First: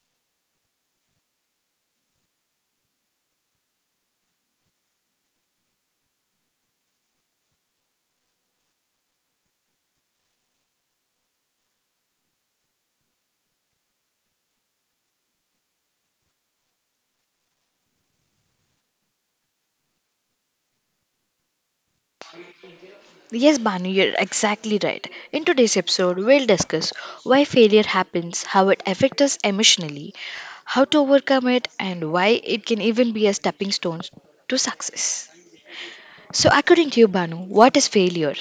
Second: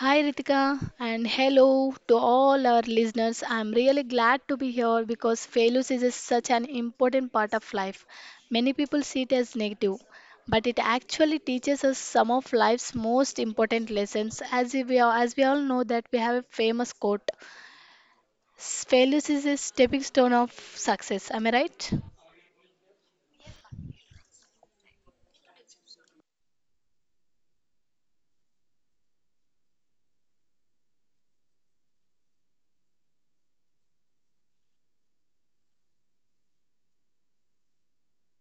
Hi Ritika and hello to all our listeners. I'm really glad to be here because such an important part of life. Many people see it as negative, but it actually teaches us some of life's most important lessons. As we all know that we have a famous quote, "Failure is a stepping stone of success." Am I right? Yes, Banu, you're exactly right. In today's episode, we'll discuss why failure happens, how it affects us emotionally, how to overcome it, and why it can even be a stepping stone to success. So, according to you, Banu, what is failure?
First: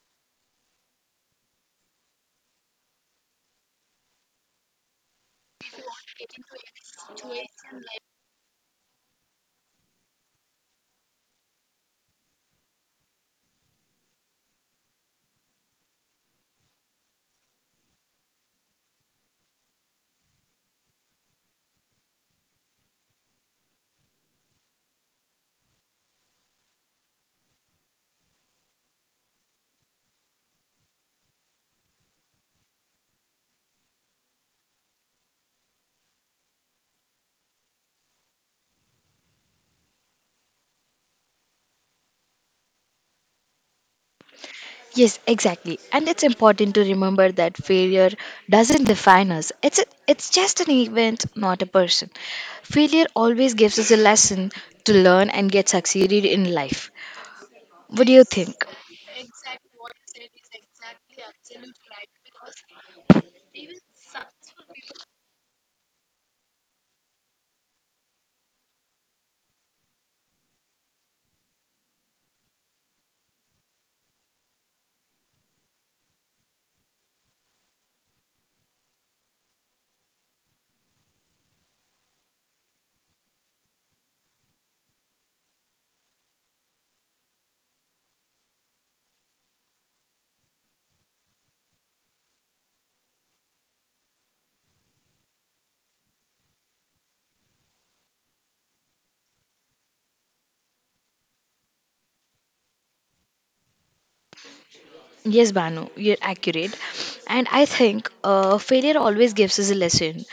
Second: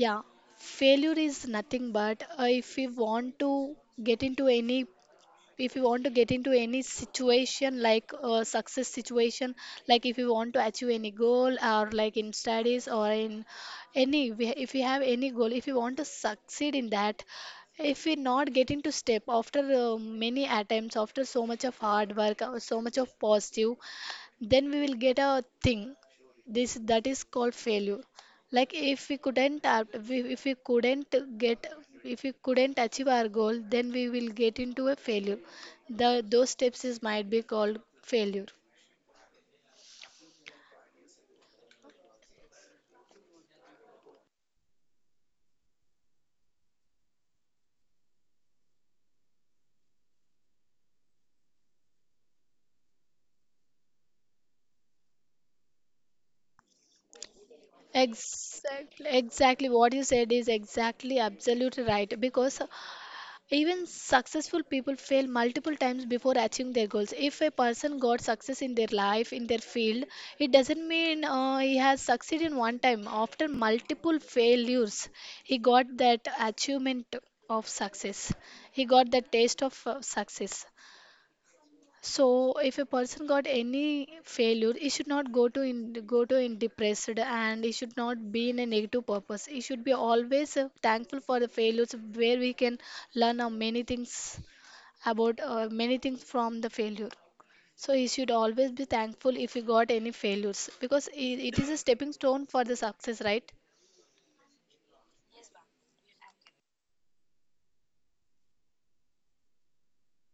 Yeah, failure is nothing but if we want to get into any if you want to get into any situation, like a success situation, like if you want to achieve any goal, or like in studies or in any if you have any goal, if you want to succeed in that, if we not get into step after many attempts, after so much of hard work, so much of positive, then we will get a thing, this that is called failure. Like if we if we couldn't get, if we couldn't achieve our goal, then we will get into a failure. The those steps is might be called failure. Yes, exactly. And it's important to remember that failure doesn't define us. It's just an event, not a person. Failure always gives us a lesson to learn and get succeeded in life. What do you think? Exactly what you said is exactly absolutely right, because even successful people fail multiple times before achieving their goals. If a person got success in their life, in their field, it doesn't mean he has succeeded one time. After multiple failures, he got that achievement of success. He got the taste of success. So if a person got any failure, it should not go to in depressed, and it should not be in a negative purpose. It should be always thankful for the failures, where we can learn many things about many things from the failure. So he should always be thankful if he got any failures, because it is a stepping stone for the success, right? Yes, Banu, you're accurate. And I think failure always gives us a lesson.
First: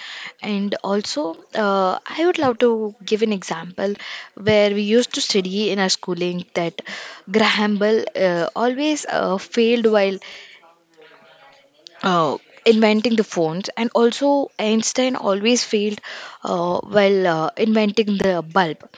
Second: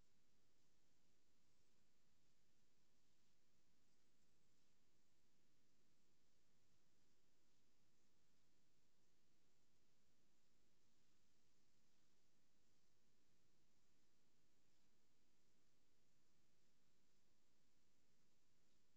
And also, I would love to give an example where we used to study in our schooling that Graham Bell always failed while uh, inventing the phones, and also Einstein always failed while inventing the bulb.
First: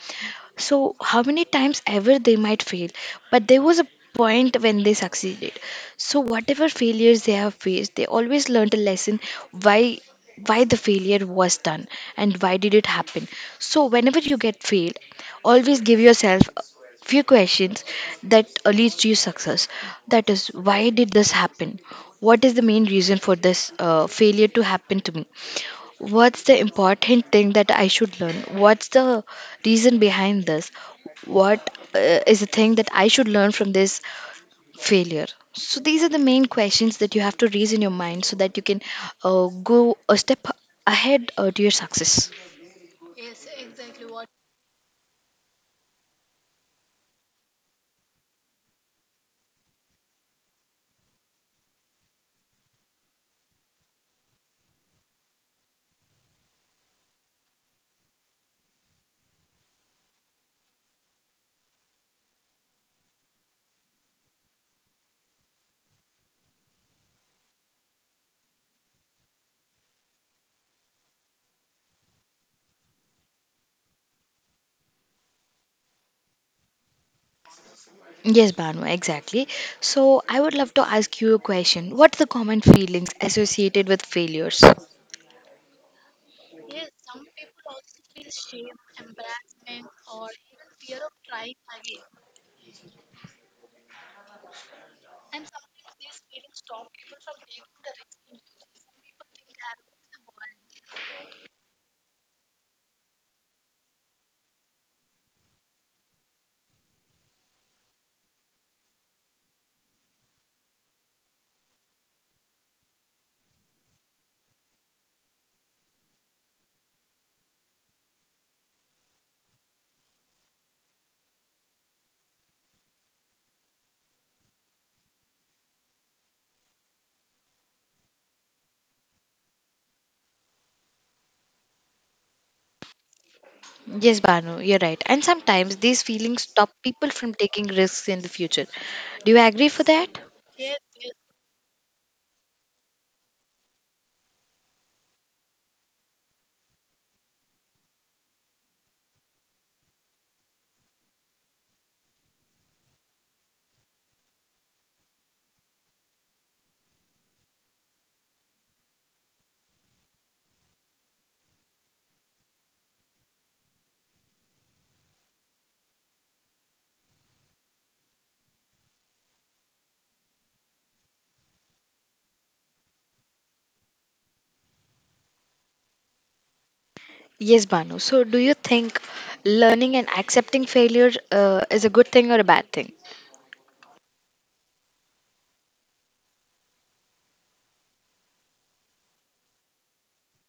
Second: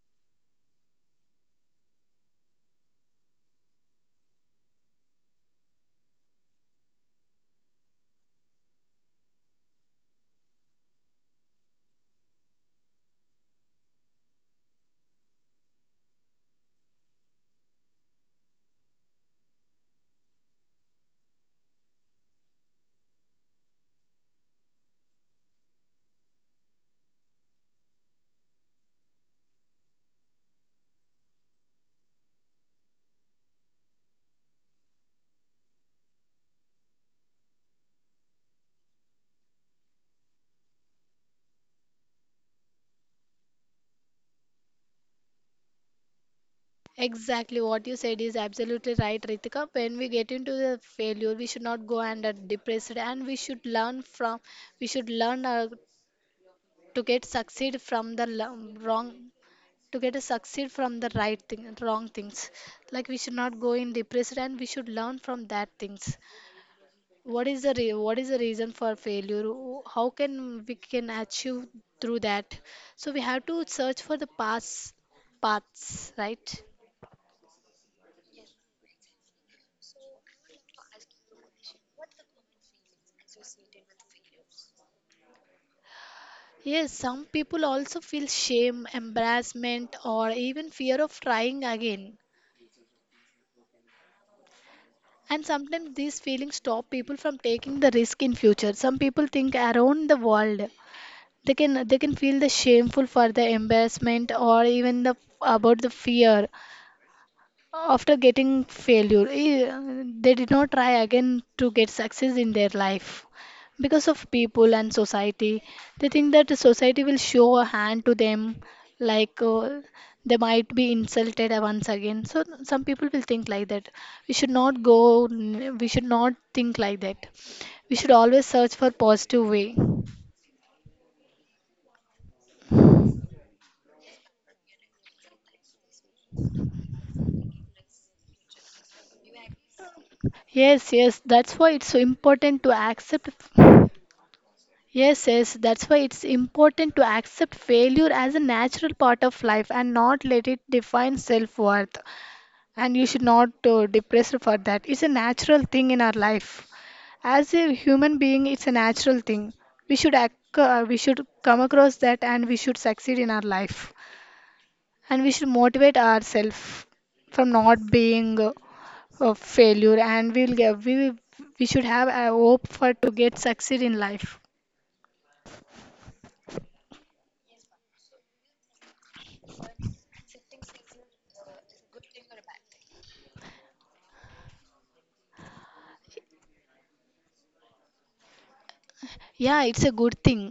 So, how many times ever they might fail, but there was a point when they succeeded. So, whatever failures they have faced, they always learned a lesson why why the failure was done and why did it happen. So, whenever you get failed, always give yourself a few questions that leads to your success. That is, why did this happen? What is the main reason for this failure to happen to me? What's the important thing that I should learn? What's the reason behind this? What is the thing that I should learn from this failure? So, these are the main questions that you have to raise in your mind so that you can go a step ahead to your success. Exactly what you said is absolutely right, Ritika. When we get into the failure, we should not go under depressed, and we should learn from. We should learn to get succeed from the wrong, to get a succeed from the right thing, wrong things. Like we should not go in depressed, and we should learn from that things. What is the what is the reason for failure? How can we can achieve through that? So we have to search for the past paths, right? Yes, Banu, exactly. So, I would love to ask you a question. What's the common feelings associated with failures? Yes, some people also feel shame, embarrassment, or even fear of trying again. And sometimes these feelings stop people from taking the risk in future. Some people think, around the world, they can feel the shameful for the embarrassment, or even the about the fear after getting failure, they did not try again to get success in their life because of people and society. They think that the society will show a hand to them, like they might be insulted once again. So some people will think like that. We should not go, we should not think like that. We should always search for positive way. Yes, Banu, you're right. And sometimes these feelings stop people from taking risks in the future. Do you agree for that? Yes yes that's why it's so important to accept Yes, yes, that's why it's important to accept failure as a natural part of life and not let it define self worth. And you should not depress for that. It's a natural thing in our life. As a human being, it's a natural thing. We should come across that, and we should succeed in our life. And we should motivate ourselves from not being a failure. And we'll get, we should have a hope for to get succeed in life. Yes, Banu. So, do you think learning and accepting failure is a good thing or a bad thing? Yeah it's a good thing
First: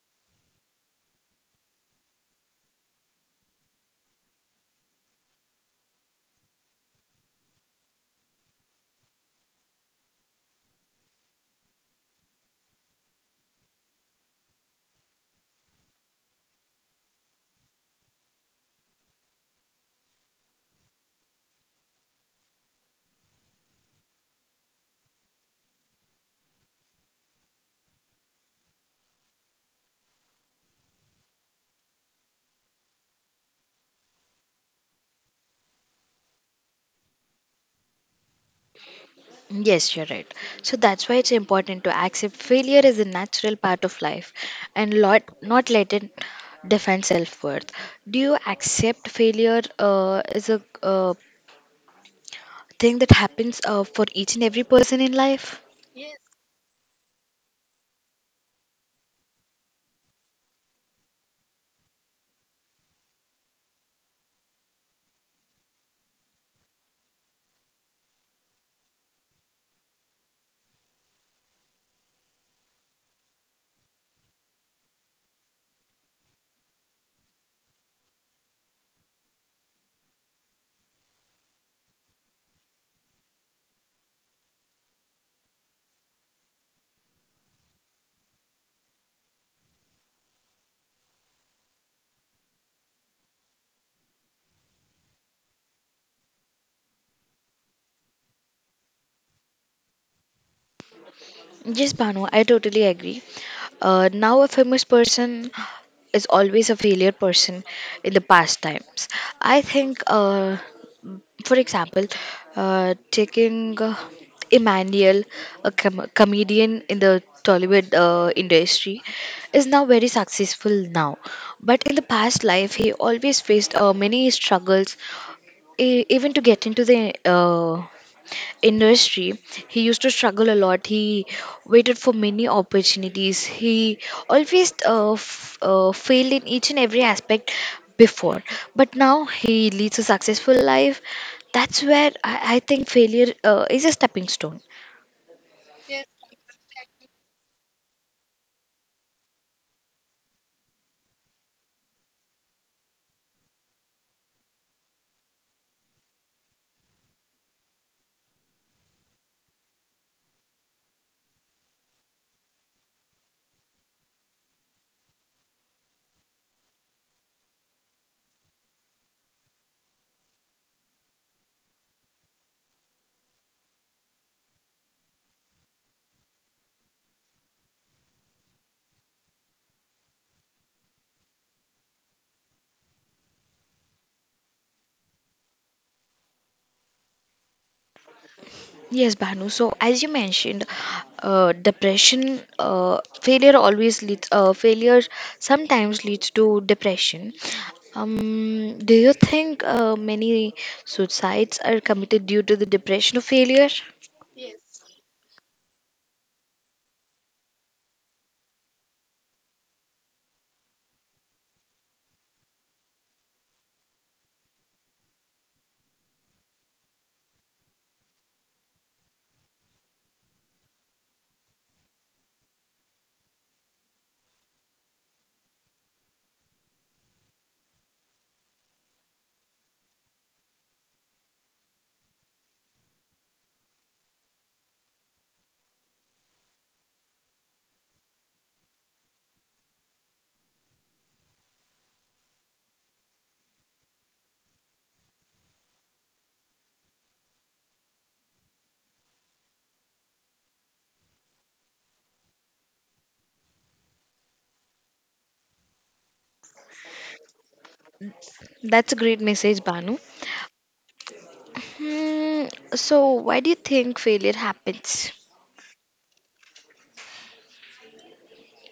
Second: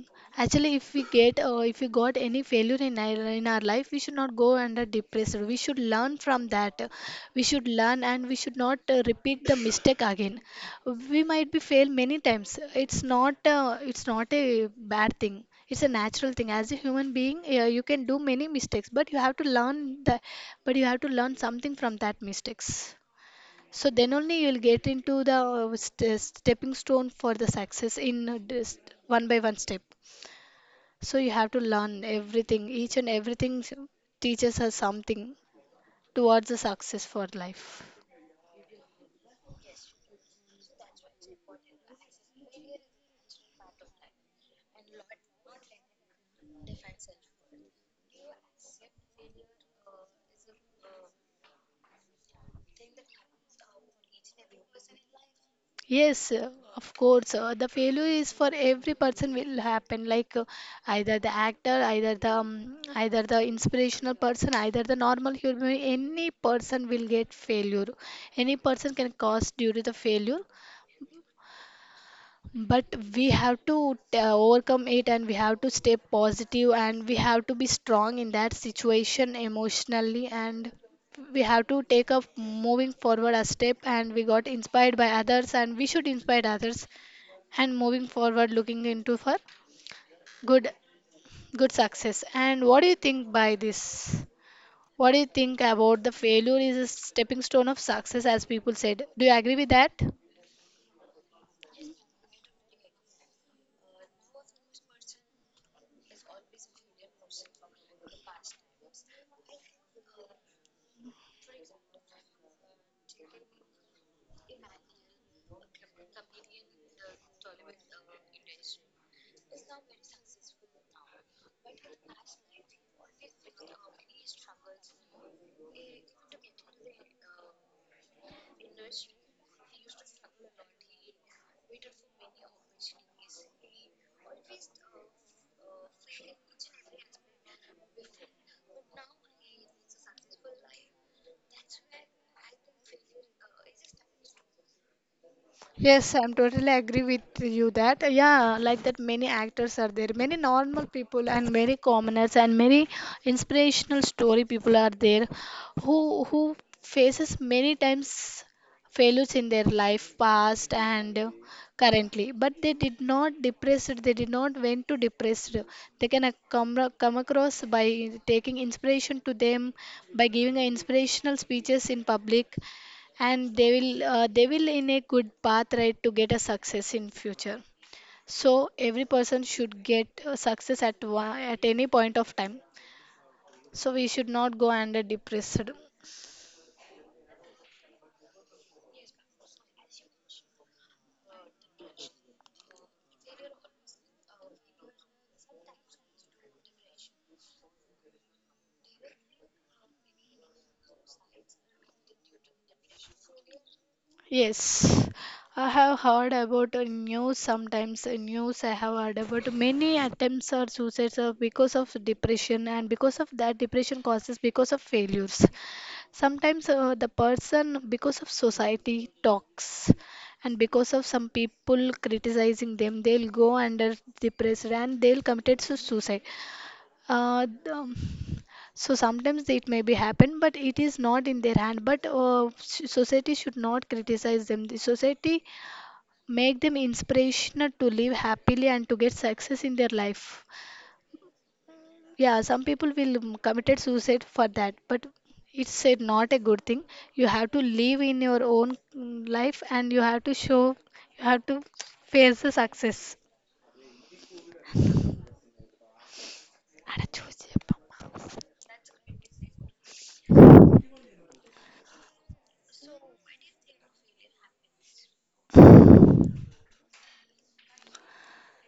actually if we get if we got any failure in our life, we should not go under depressed, we should learn from that. We should learn, and we should not repeat the mistake again. We might be fail many times. It's not it's not a bad thing, it's a natural thing. As a human being, yeah, you can do many mistakes, but you have to learn that, but you have to learn something from that mistakes. So then only you'll get into the stepping stone for the success in this one by one step. So you have to learn everything. Each and everything teaches us something towards the success for life. Yes, you're right. So that's why it's important to accept failure is a natural part of life and lot, not let it define self worth. Do you accept failure is a thing that happens for each and every person in life? Yes, of course. The failure is for every person will happen. Like either the actor, either the inspirational person, either the normal human. Any person will get failure. Any person can cause due to the failure. But we have to overcome it, and we have to stay positive, and we have to be strong in that situation emotionally, and we have to take up moving forward a step, and we got inspired by others, and we should inspire others, and moving forward looking into for good, good success. And what do you think by this? What do you think about the failure is a stepping stone of success, as people said? Do you agree with that? Yes, Banu, I totally agree. Now, a famous person is always a failure person in the past times. I think, for example, taking Emmanuel, a comedian in the Tollywood industry, is now very successful now. But in the past life, he always faced many struggles, even to get into the industry. He used to struggle a lot. He waited for many opportunities. He always failed in each and every aspect before, but now he leads a successful life. That's where I think failure is a stepping stone. Yes, I'm totally agree with you that, yeah, like that many actors are there, many normal people and many commoners, and many inspirational story people are there, who faces many times failures in their life past and currently, but they did not depressed, they did not went to depressed. They can come across by taking inspiration to them, by giving a inspirational speeches in public, and they will in a good path, right, to get a success in future. So every person should get success at one, at any point of time. So we should not go under depressed. Yes, Bhanu. So, as you mentioned, depression, failure always leads, failure sometimes leads to depression. Do you think many suicides are committed due to the depression or failure? Yes, I have heard about news. Sometimes news I have heard about many attempts or suicides are because of depression, and because of that depression causes because of failures. Sometimes the person, because of society talks and because of some people criticizing them, they'll go under depressed and they'll commit to suicide. uh, the- um, so sometimes it may be happen, but it is not in their hand. But society should not criticize them. The society make them inspirational to live happily and to get success in their life. Yeah, some people will committed suicide for that, but it's a, not a good thing. You have to live in your own life, and you have to show, you have to face the success. అడ చూసి చెప్పమ్మా. That's a great message, Bhanu. Hmm, so, why do you think failure happens?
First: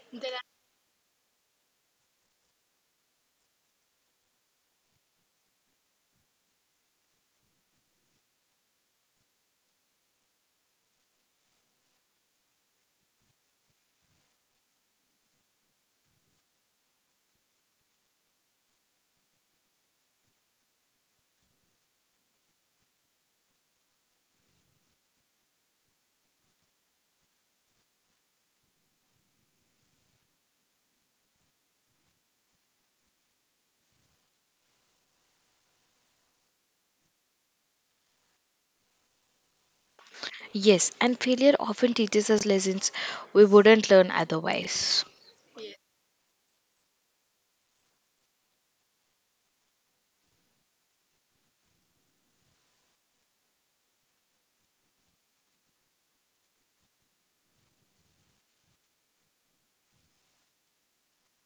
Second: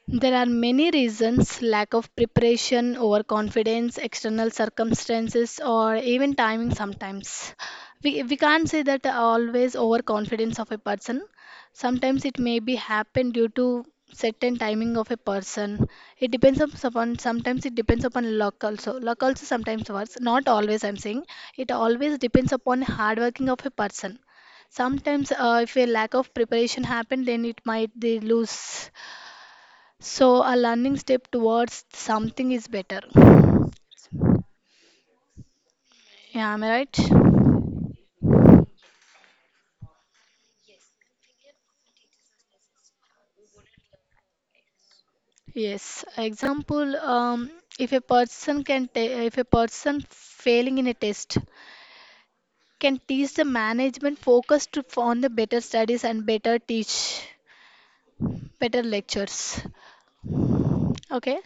There are many reasons: lack of preparation, overconfidence, external circumstances, or even timing sometimes. We can't say that always overconfidence of a person. Sometimes it may be happen due to certain timing of a person. It depends upon, sometimes it depends upon luck also. Luck also sometimes works. Not always I'm saying. It always depends upon hard working of a person. Sometimes if a lack of preparation happen, then it might they lose. So a learning step towards something is better. Yeah, am I right? Yes, and failure often teaches us lessons we wouldn't learn otherwise. Yes. Example, if a person can ta if a person failing in a test can teach the management focus to on the better studies and better teach, better lectures. Okay.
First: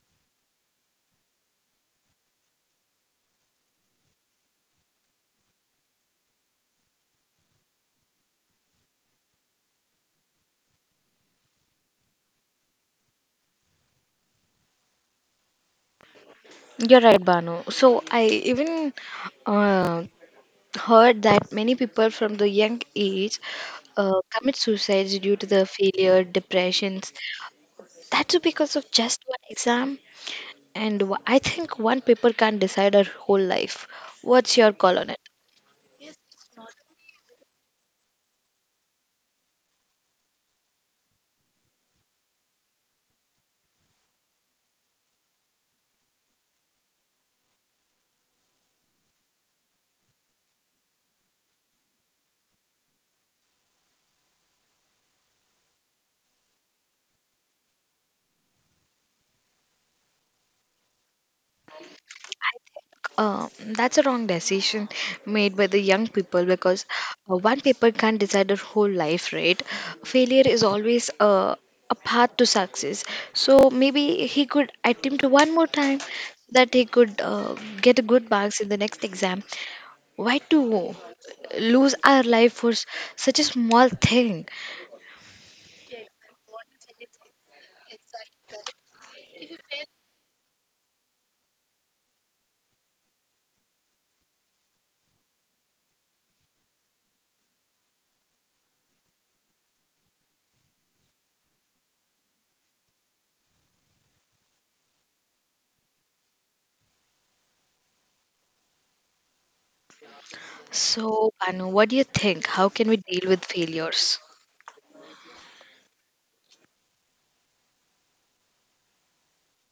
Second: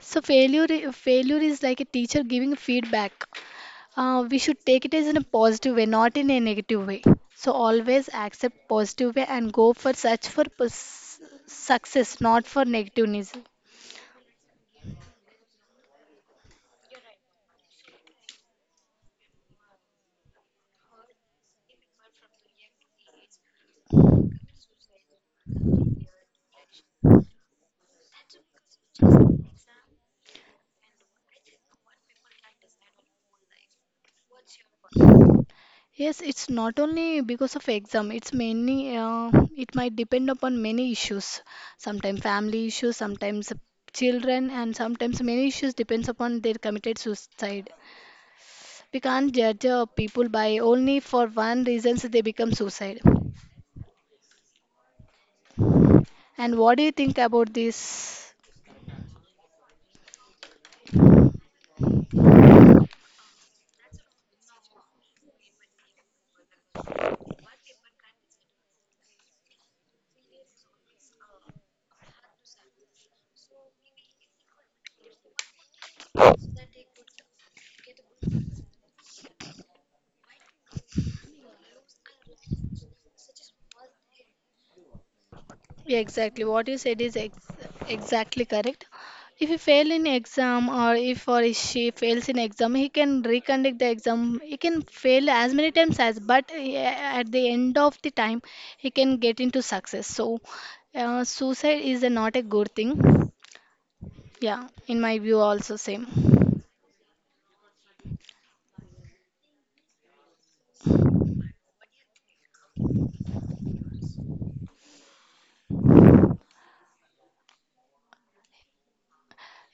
So failure is like a teacher giving feedback. We should take it as in a positive way, not in a negative way. So always accept positive way and go for search for success, not for negativeness. You're right, Banu. So I even uh, heard that many people from the young age commit suicides due to the failure, depressions. That's because of just one exam. And I think one paper can't decide our whole life. What's your call on it? Yes, it's not only because of exam. It's mainly it might depend upon many issues. Sometimes family issues, sometimes children, and sometimes many issues depends upon their committed suicide. We can't judge people by only for one reasons they become suicide. And what do you think about this? That's a wrong decision made by the young people because one paper can't decide their whole life, right? Failure is always a path to success. So maybe he could attempt one more time so that he could get a good marks in the next exam. Why to lose our life for such a small thing? Yeah, exactly. What you said is exactly correct. If he fail in exam, or if, or if she fails in exam, he can reconduct the exam. He can fail as many times as, but at the end of the time, he can get into success. So, suicide is a, not a good thing. Yeah, in my view, also same. So, Banu, what do you think? How can we deal with failures?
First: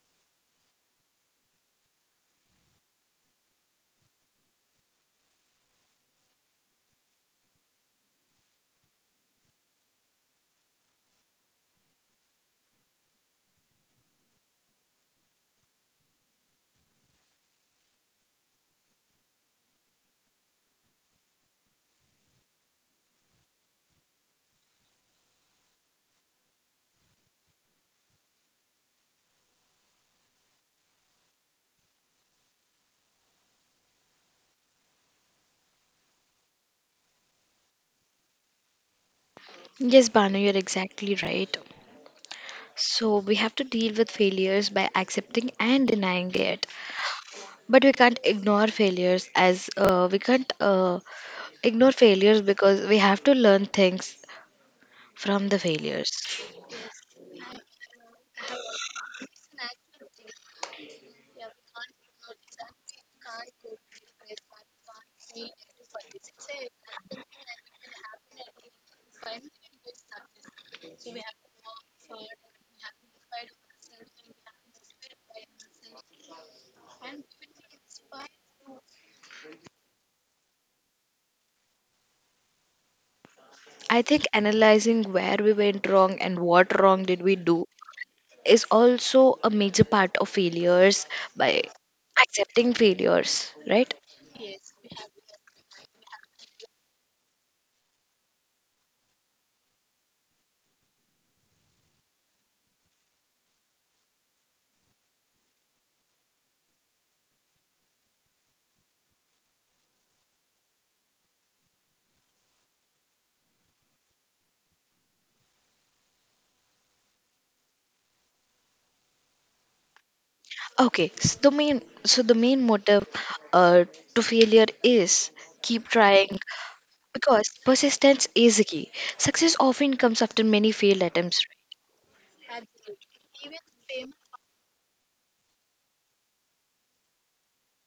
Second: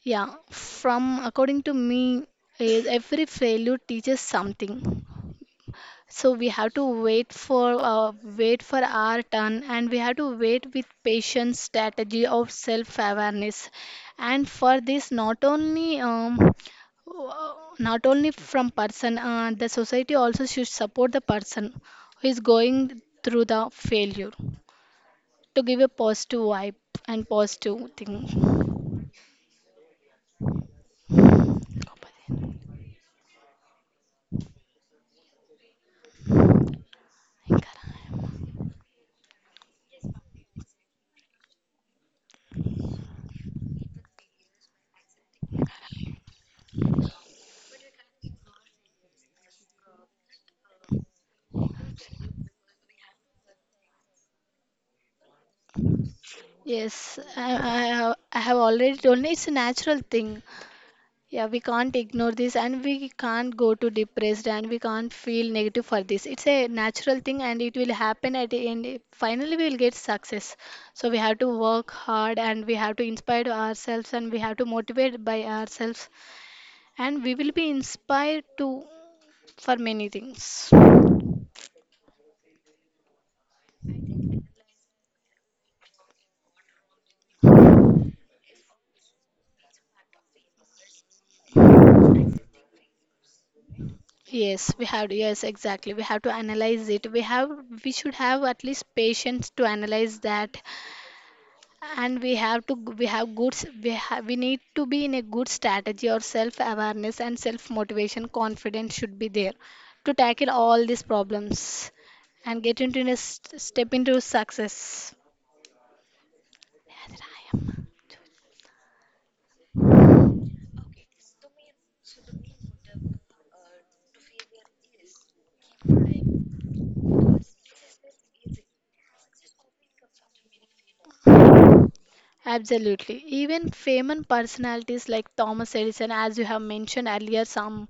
Yeah, from according to me, every failure teaches something. So we have to wait for wait for our turn, and we have to wait with patience, strategy of self awareness. And for this, not only uh, not only from person, the society also should support the person who is going through the failure, to give a positive vibe and positive thing. Yes, Banu, you're exactly right. So we have to deal with failures by accepting and denying it. But we can't ignore failures as we can't ignore failures because we have to learn things from the failures. I have already told you, it's a natural thing. Yeah, we can't ignore this, and we can't go to depressed, and we can't feel negative for this. It's a natural thing, and it will happen at the end. Finally, we will get success. So we have to work hard and we have to inspire ourselves and we have to motivate by ourselves and we will be inspired to for many things. I think analyzing where we went wrong and what wrong did we do is also a major part of failures by accepting failures, right? Yes, we have to, yes, exactly. We have to analyze it. We should have at least patience to analyze that and we have we need to be in a good strategy or self awareness and self motivation confidence should be there to tackle all these problems and get into a step into success. Okay, so the main motive uh, to failure is keep trying, because persistence is the key. Success often comes after many failed attempts. Absolutely. Even famous personalities like Thomas Edison, as you have mentioned earlier, some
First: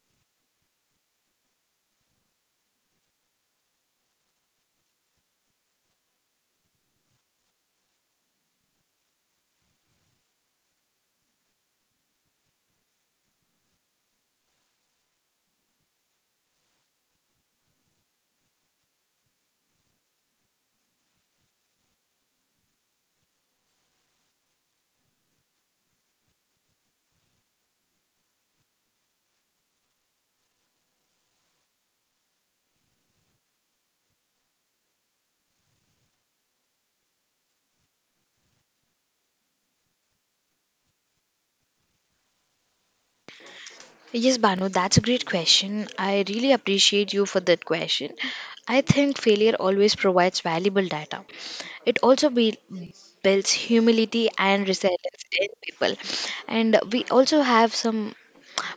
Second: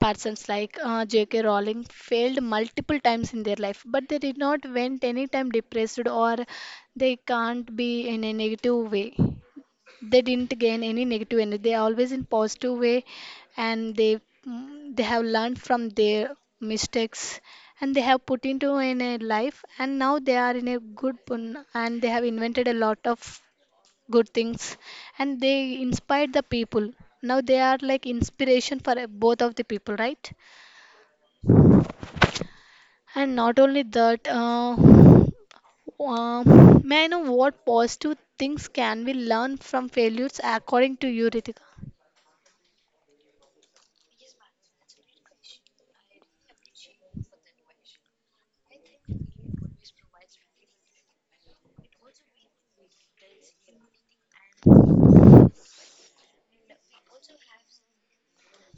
persons like J.K. Rowling failed multiple times in their life, but they did not went any time depressed, or they can't be in a negative way. They didn't gain any negative energy. They are always in positive way, and they have learned from their mistakes, and they have put into in a life, and now they are in a and they have invented a lot of good things and they inspired the people. Now they are like inspiration for both of the people, right? And not only that, may I know what positive things can we learn from failures, according to you, Ritika? Right? Yes, Banu, that's a great question. I really appreciate you for that question. I think failure always provides valuable data. It also builds humility and resilience in people. And we also have some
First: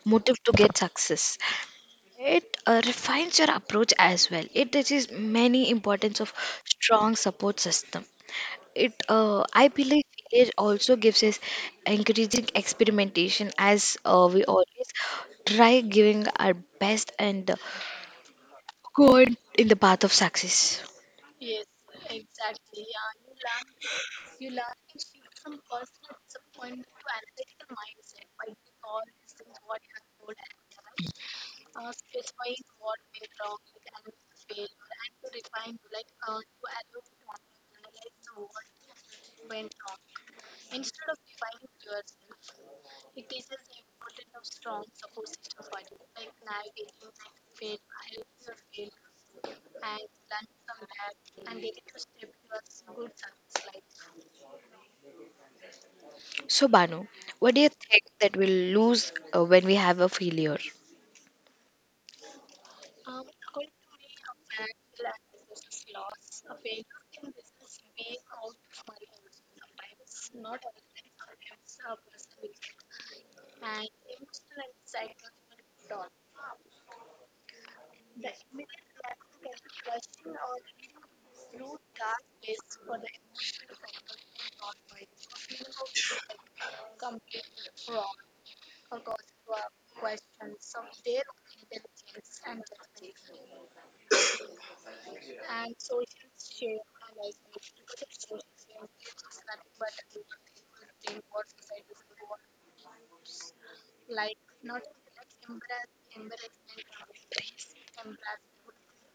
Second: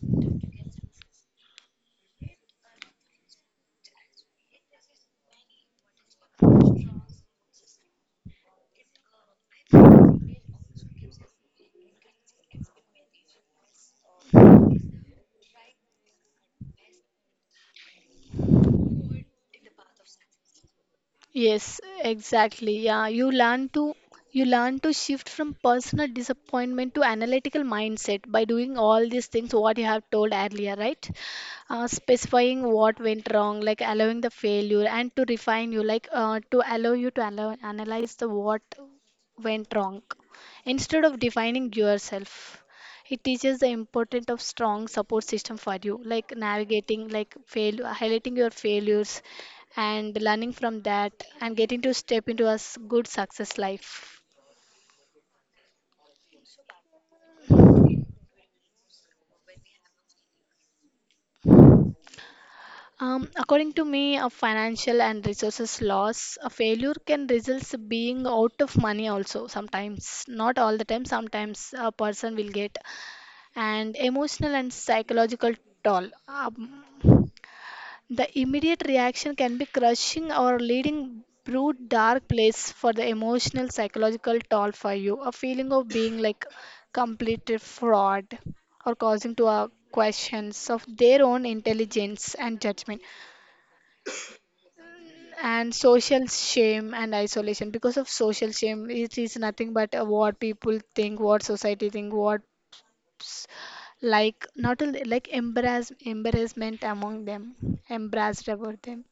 motive to get success. It refines your approach as well. It teaches many importance of strong support system. It I believe village also gives us encouraging experimentation as we always try giving our best and go on in the path of success. Yes, exactly. Yeah, you learn to shift from personal disappointment to analytical mindset by doing all these things what you have told earlier, right? Specifying what went wrong, like allowing the failure, and to refine you, like to allow you to analyze the what went wrong instead of defining yourself. It teaches the importance of strong support system for you, like navigating, like fail, highlighting your failures, and learning from that and getting to step into a good success life. So, Banu, what do you think that we'll lose when we have a failure? According to me, a financial and resources loss, a failure can result being out of money also sometimes, not all the time. Sometimes a person will get and emotional and psychological toll. The immediate reaction can be crushing or leading brute dark place for the emotional psychological toll for you. A feeling of being like complete fraud, or causing to questions of their own intelligence and judgment and social shame and isolation. Because of social shame, it is nothing but what people think, what society think, what, like not only, like embarrassment among them, embarrassed about them.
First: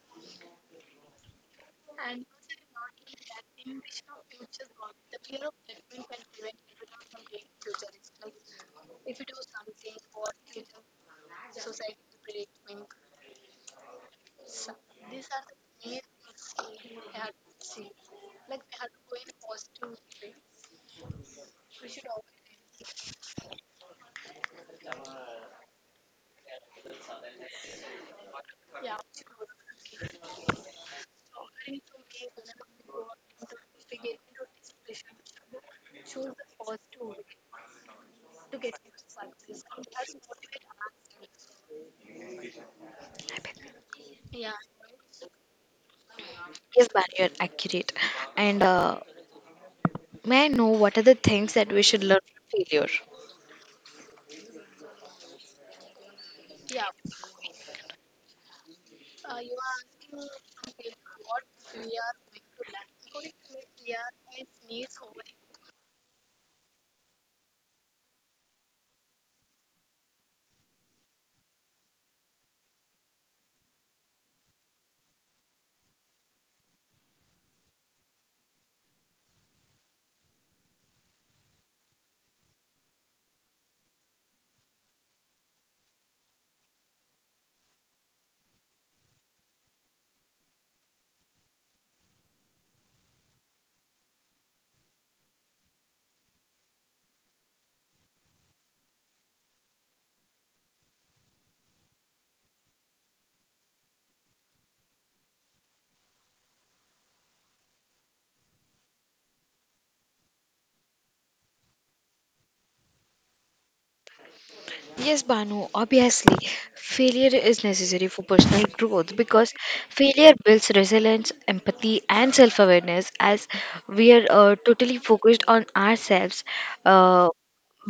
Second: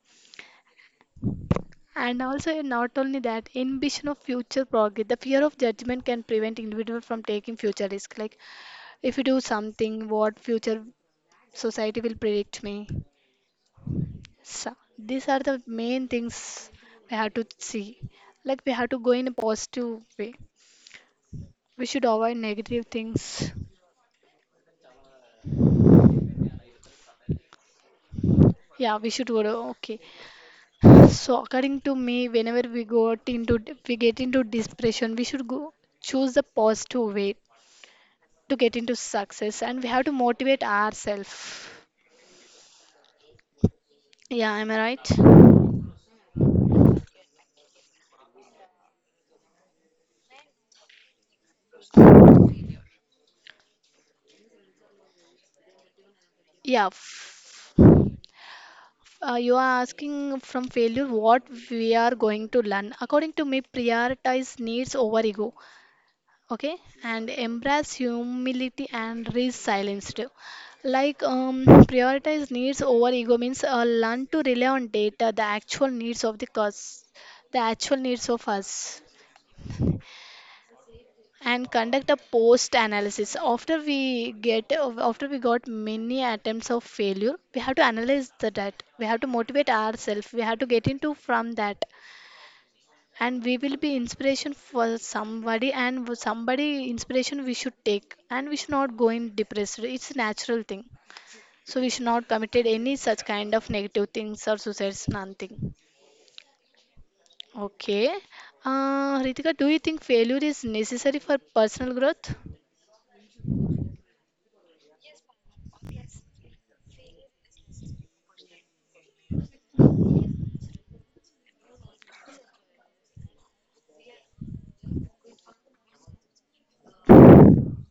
And also, not only that, inhibition of future progress. The fear of judgment can prevent individual from taking future risk. Like, if you do something, what future society will predict me? So these are the main things we have to see. Like, we have to go in a positive way. We should avoid negative things. Yeah, we should go. Okay. So, according to me, whenever we go out into, we get into depression, we should go choose the positive way to get into success, and we have to motivate ourselves. Yeah, am I right? Yes, Banu, you're accurate. And may I know what are the things that we should learn from failure? Yeah. You are asking from failure what we are going to learn. According to me, prioritize needs over ego. Okay, and embrace humility and resilience too. Like um, Prioritize needs over ego means learn to rely on data, the actual needs of the cause, the actual needs of us, and conduct a post analysis. After we get after we got many attempts of failure, we have to analyze the, that we have to motivate ourselves, we have to get into from that. And we will be inspiration for somebody, and somebody inspiration we should take, and we should not go in depressed. It's a natural thing. So we should not committed any such kind of negative things or suicides, nothing. Okay. Ritika, do you think failure is necessary for personal growth? Yes, Banu, obviously, failure is necessary for personal growth because failure builds resilience, empathy, and self awareness as we are totally focused on ourselves, uh,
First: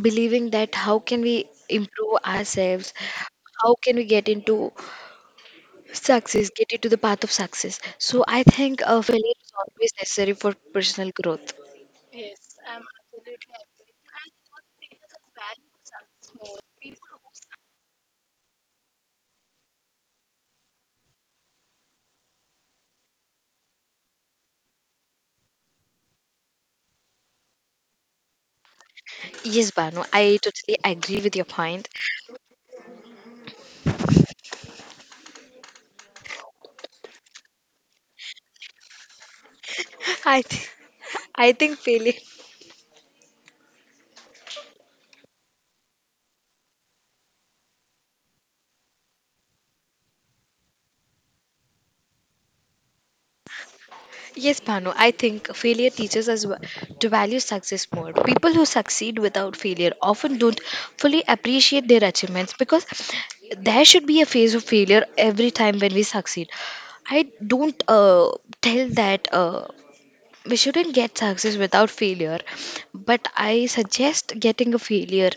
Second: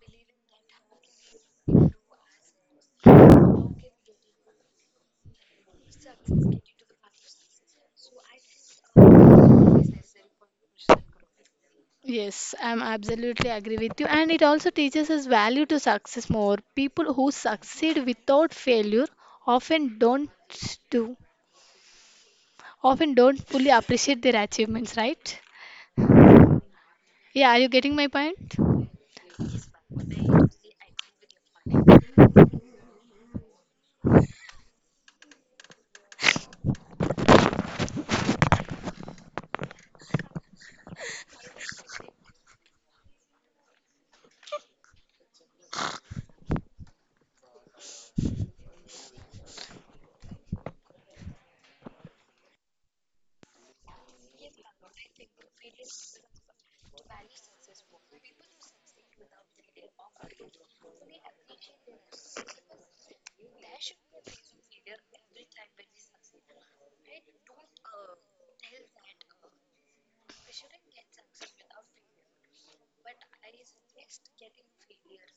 believing that how can we improve ourselves, how can we get into success, get into the path of success. So, I think failure is always necessary for personal growth. Yes, I'm absolutely agree with you. And it also teaches us value to success more. People who succeed without failure often don't do, often don't fully appreciate their achievements, right? Yeah, are you getting my point? Yes, Banu, I totally agree with your point. I, th- I think failure. Yes, Bhanu, I think failure teaches us to value success more. People who succeed without failure often don't fully appreciate their achievements because there should be a phase of failure every time when we succeed. I don't tell that we shouldn't get success without failure, but I suggest getting a failure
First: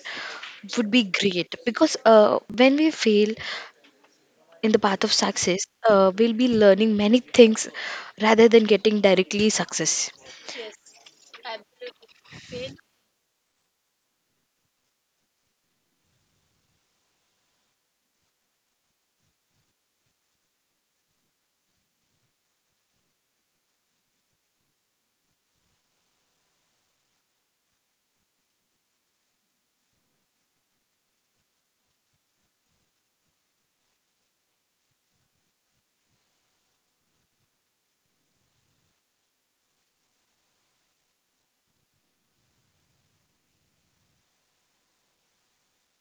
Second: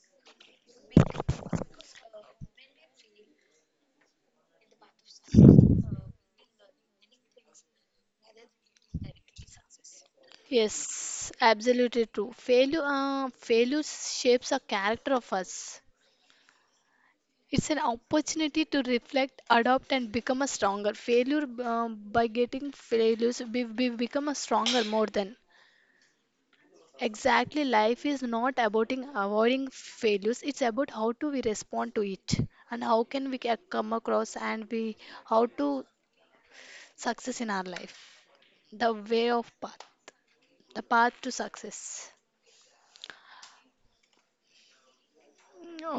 would be great because when we fail in the path of success, we'll be learning many things rather than getting directly success. Yes, absolutely true. Failure shapes a character of us. It's an opportunity to reflect, adopt, and become a stronger. Failure, by getting failures, we become a stronger more than. Exactly, life is not about avoiding failures. It's about how do we respond to it, and how can we come across, and we how to success in our life. The way of path, the path to success.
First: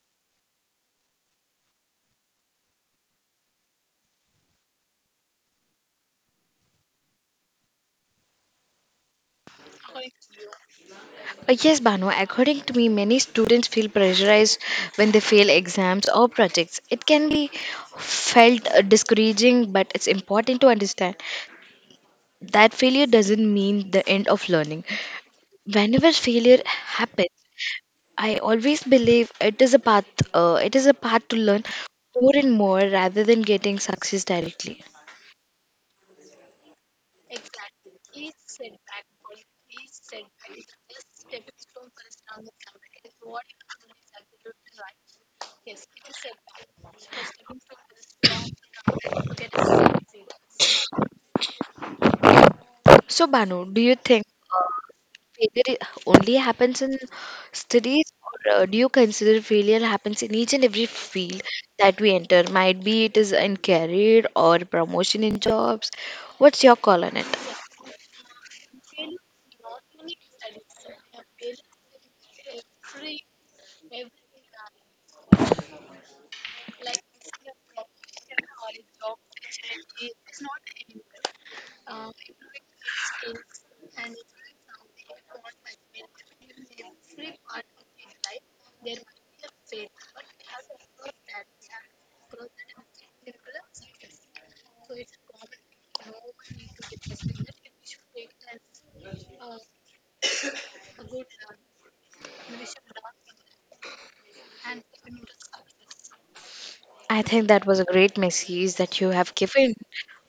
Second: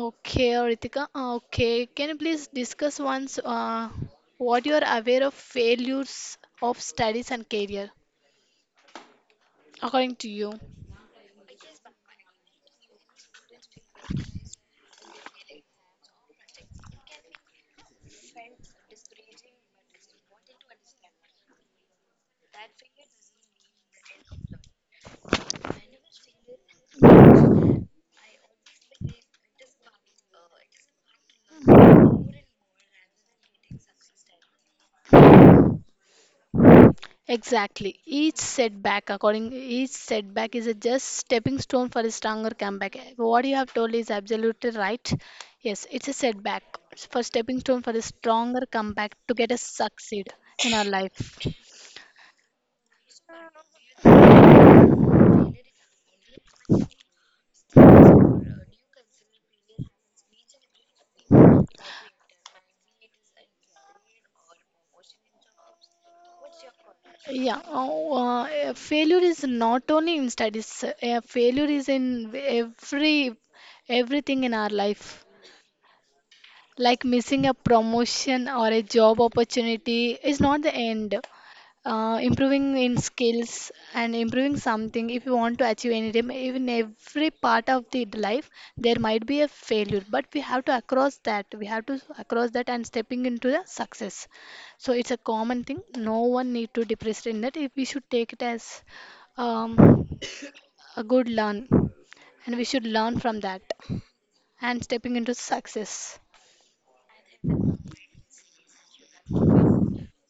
Okay, Ritika. Okay, can you please discuss once what you are aware of failures of studies and career, according to you? Yes, Banu, according to me, many students feel pressurized when they fail exams or projects. It can be felt discouraging, but it's important to understand that failure doesn't mean the end of learning. Whenever failure happens, I always believe it is a path. It is a path to learn more and more rather than getting success directly. Exactly. According each setback is a just stepping stone for a stronger comeback. What you have told is absolutely right. Yes, it's a setback for stepping stone for a stronger comeback to get us succeed in our life. So, Banu, do you think failure only happens in studies, or do you consider failure happens in each and every field that we enter? Might be it is in career or promotion in jobs. What's your call on it? Yeah, uh, Failure is not only in studies. Failure is in everything in our life. Like missing a promotion or a job opportunity is not the end. Improving in skills and improving something, if you want to achieve anything, even every part of the life, there might be a failure, but we have to across that. We have to across that and stepping into the success. So it's a common thing. No one need to depress in that. If we should take it as um, a good learn, and we should learn from that and stepping into success. I think that was a great message that you have given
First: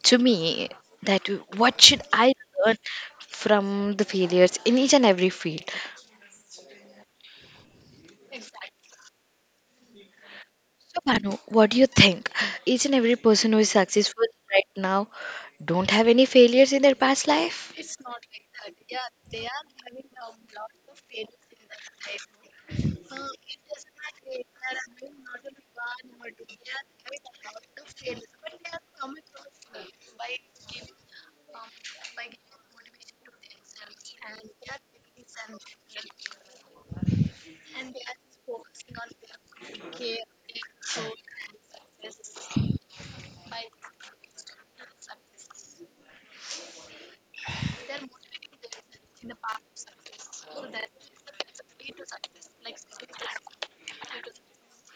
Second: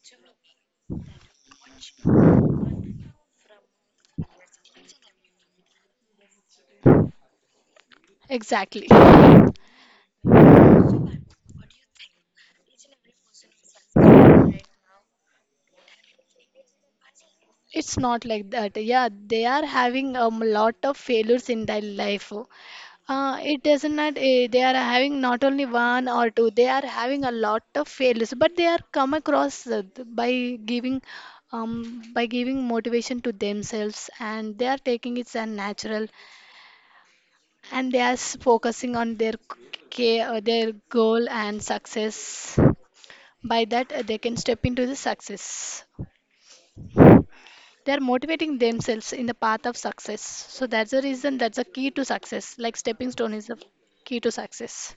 to me. That what should I learn from the failures in each and every field? Exactly. So, Banu, what do you think? Each and every person who is successful right now don't have any failures in their past life? It's not like that. Yeah, they are having a lot of failures in their life. It doesn't not, they are having not only one or two, they are having a lot of failures, but they are come across by giving motivation to themselves, and they are taking it as natural, and they are focusing on their care, their goal and success. By that, they can step into the success. They're motivating themselves in the path of success. So that's the reason, that's the key to success, like stepping stone is the key to success.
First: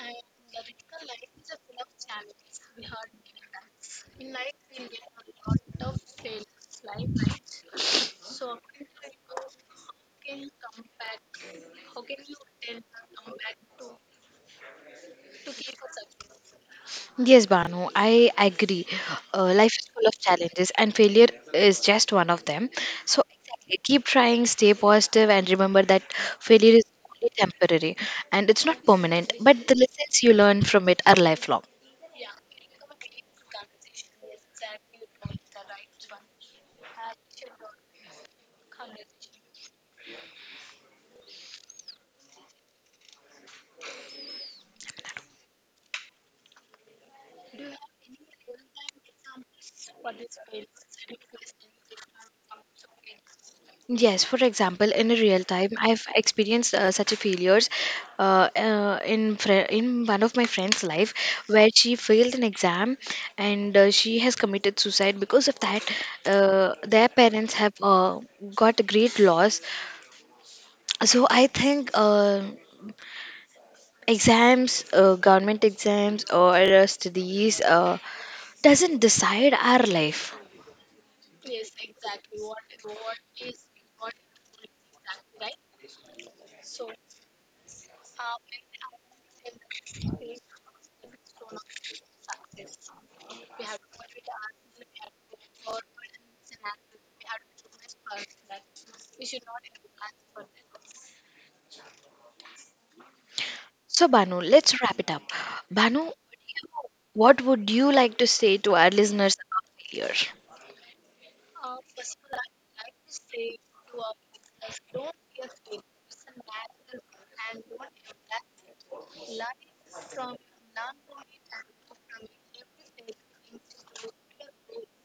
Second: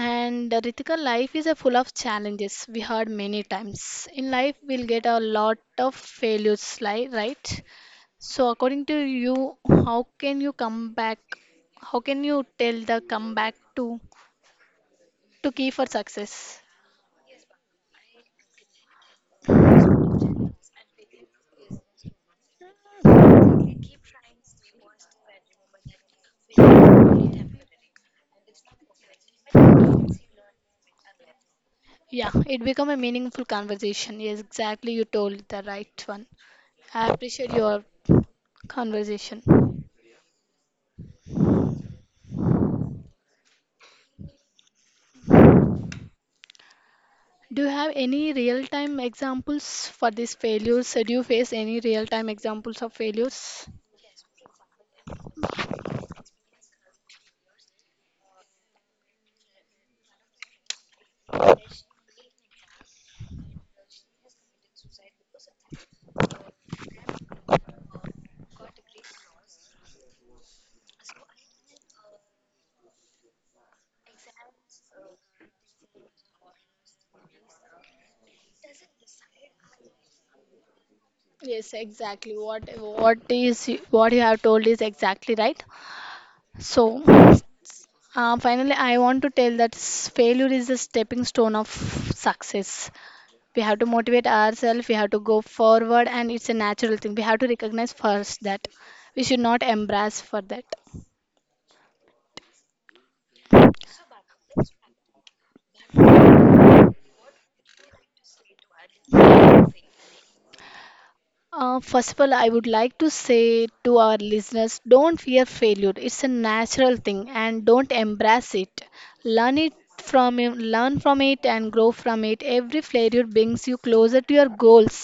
And Ritika, life is a full of challenges, we heard many times, in life we'll get a lot of failures, right? So, according to you, how can you come back, how can you tell the comeback to key for success? Yes, Banu, I agree. Life is full of challenges, and failure is just one of them. So, exactly, keep trying, stay positive, and remember that failure is only temporary and it's not permanent, but the lessons you learn from it are lifelong. Yeah, it become a meaningful conversation. Yes, exactly, you told the right one. I appreciate your conversation. Do you have any real time examples for these failures? Do you face any real time examples of failures? Yes, for example, in a real time, I've experienced such a failures in one of my friend's life where she failed an exam and she has committed suicide because of that. Their parents have got a great loss. So I think exams, government exams, or studies doesn't decide our life. Yes, exactly. What is what you have told is exactly right. So, finally, I want to tell that failure is the stepping stone of success. We have to motivate ourselves. We have to go forward, and it's a natural thing. We have to recognize first that we should not embrace for that. So Banu, let's wrap it up. Banu, what would you like to say to our listeners about failure? First of all, I would like to say to our listeners, don't fear failure. It's a natural thing, and don't embrace it. Learn it Learn from it and grow from it. Every failure brings you closer to your goals.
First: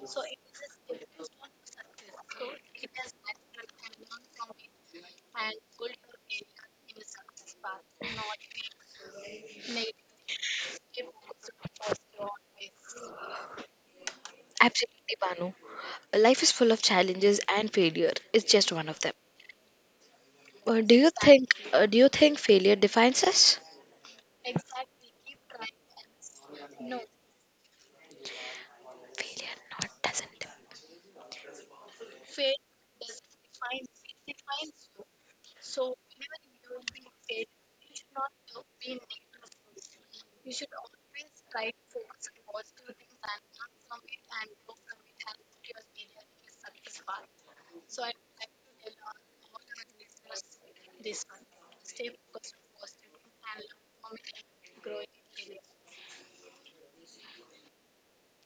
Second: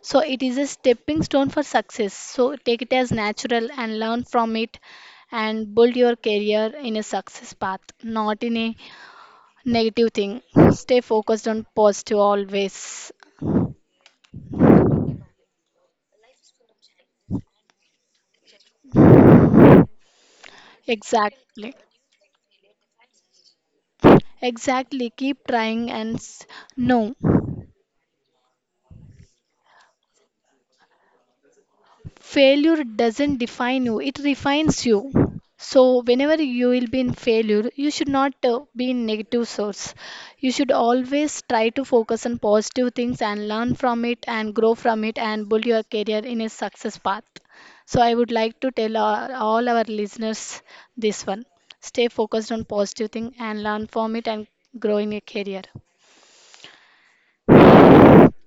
So it is a stepping stone for success. So take it as natural and learn from it and build your career in a success path, not in a negative thing. Stay focused on positive always. Absolutely, Banu. Life is full of challenges, and failure is just one of them. Do you think? Exactly. Do you think failure defines us? Exactly, keep trying, and no, Failure not doesn't. failure doesn't define you, it refines you. So, whenever you will be in failure, you should not be in negative source. You should always try to focus on positive things and learn from it and grow from it and build your career in a success path. So, I would like to tell all our listeners this one: stay focused on positive thing and learn from it and grow in your career.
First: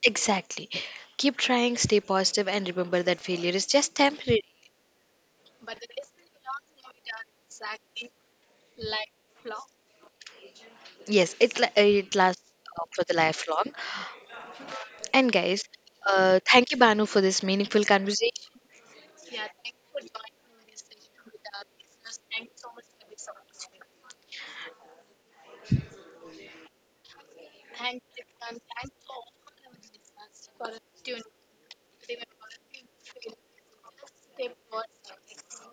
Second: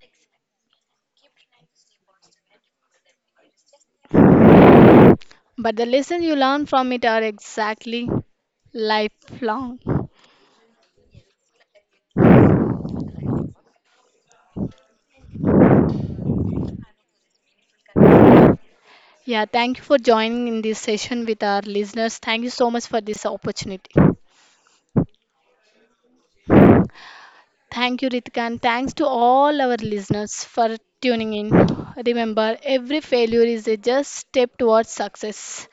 Exactly. Keep trying, stay positive, and remember that failure is just temporary. But the lessons you learn from it are exactly lifelong. Yes, it it lasts for the lifelong. And guys, thank you, Banu, for this meaningful conversation. Yeah, thank you for joining in this session with our listeners. Thank you so much for this opportunity. Thank you, Ritika, and thanks to all our listeners for tuning in. Remember, every failure is a just step towards success.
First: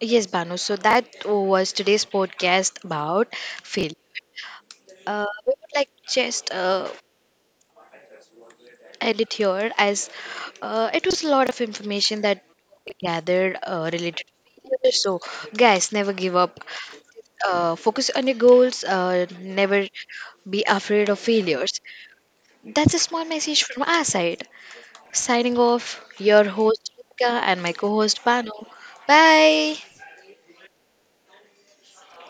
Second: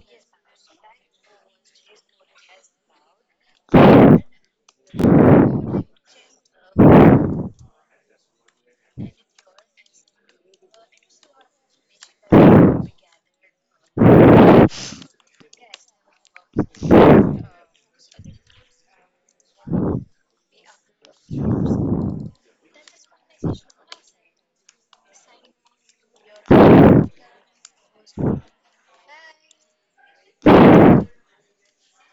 Yes, Banu. So that was today's podcast about failure. We would like just end it here as it was a lot of information that we gathered related to failure. So, guys, never give up. Focus on your goals. Never be afraid of failures. That's a small message from our side. Signing off, your host Rika and my co host Bano. Bye.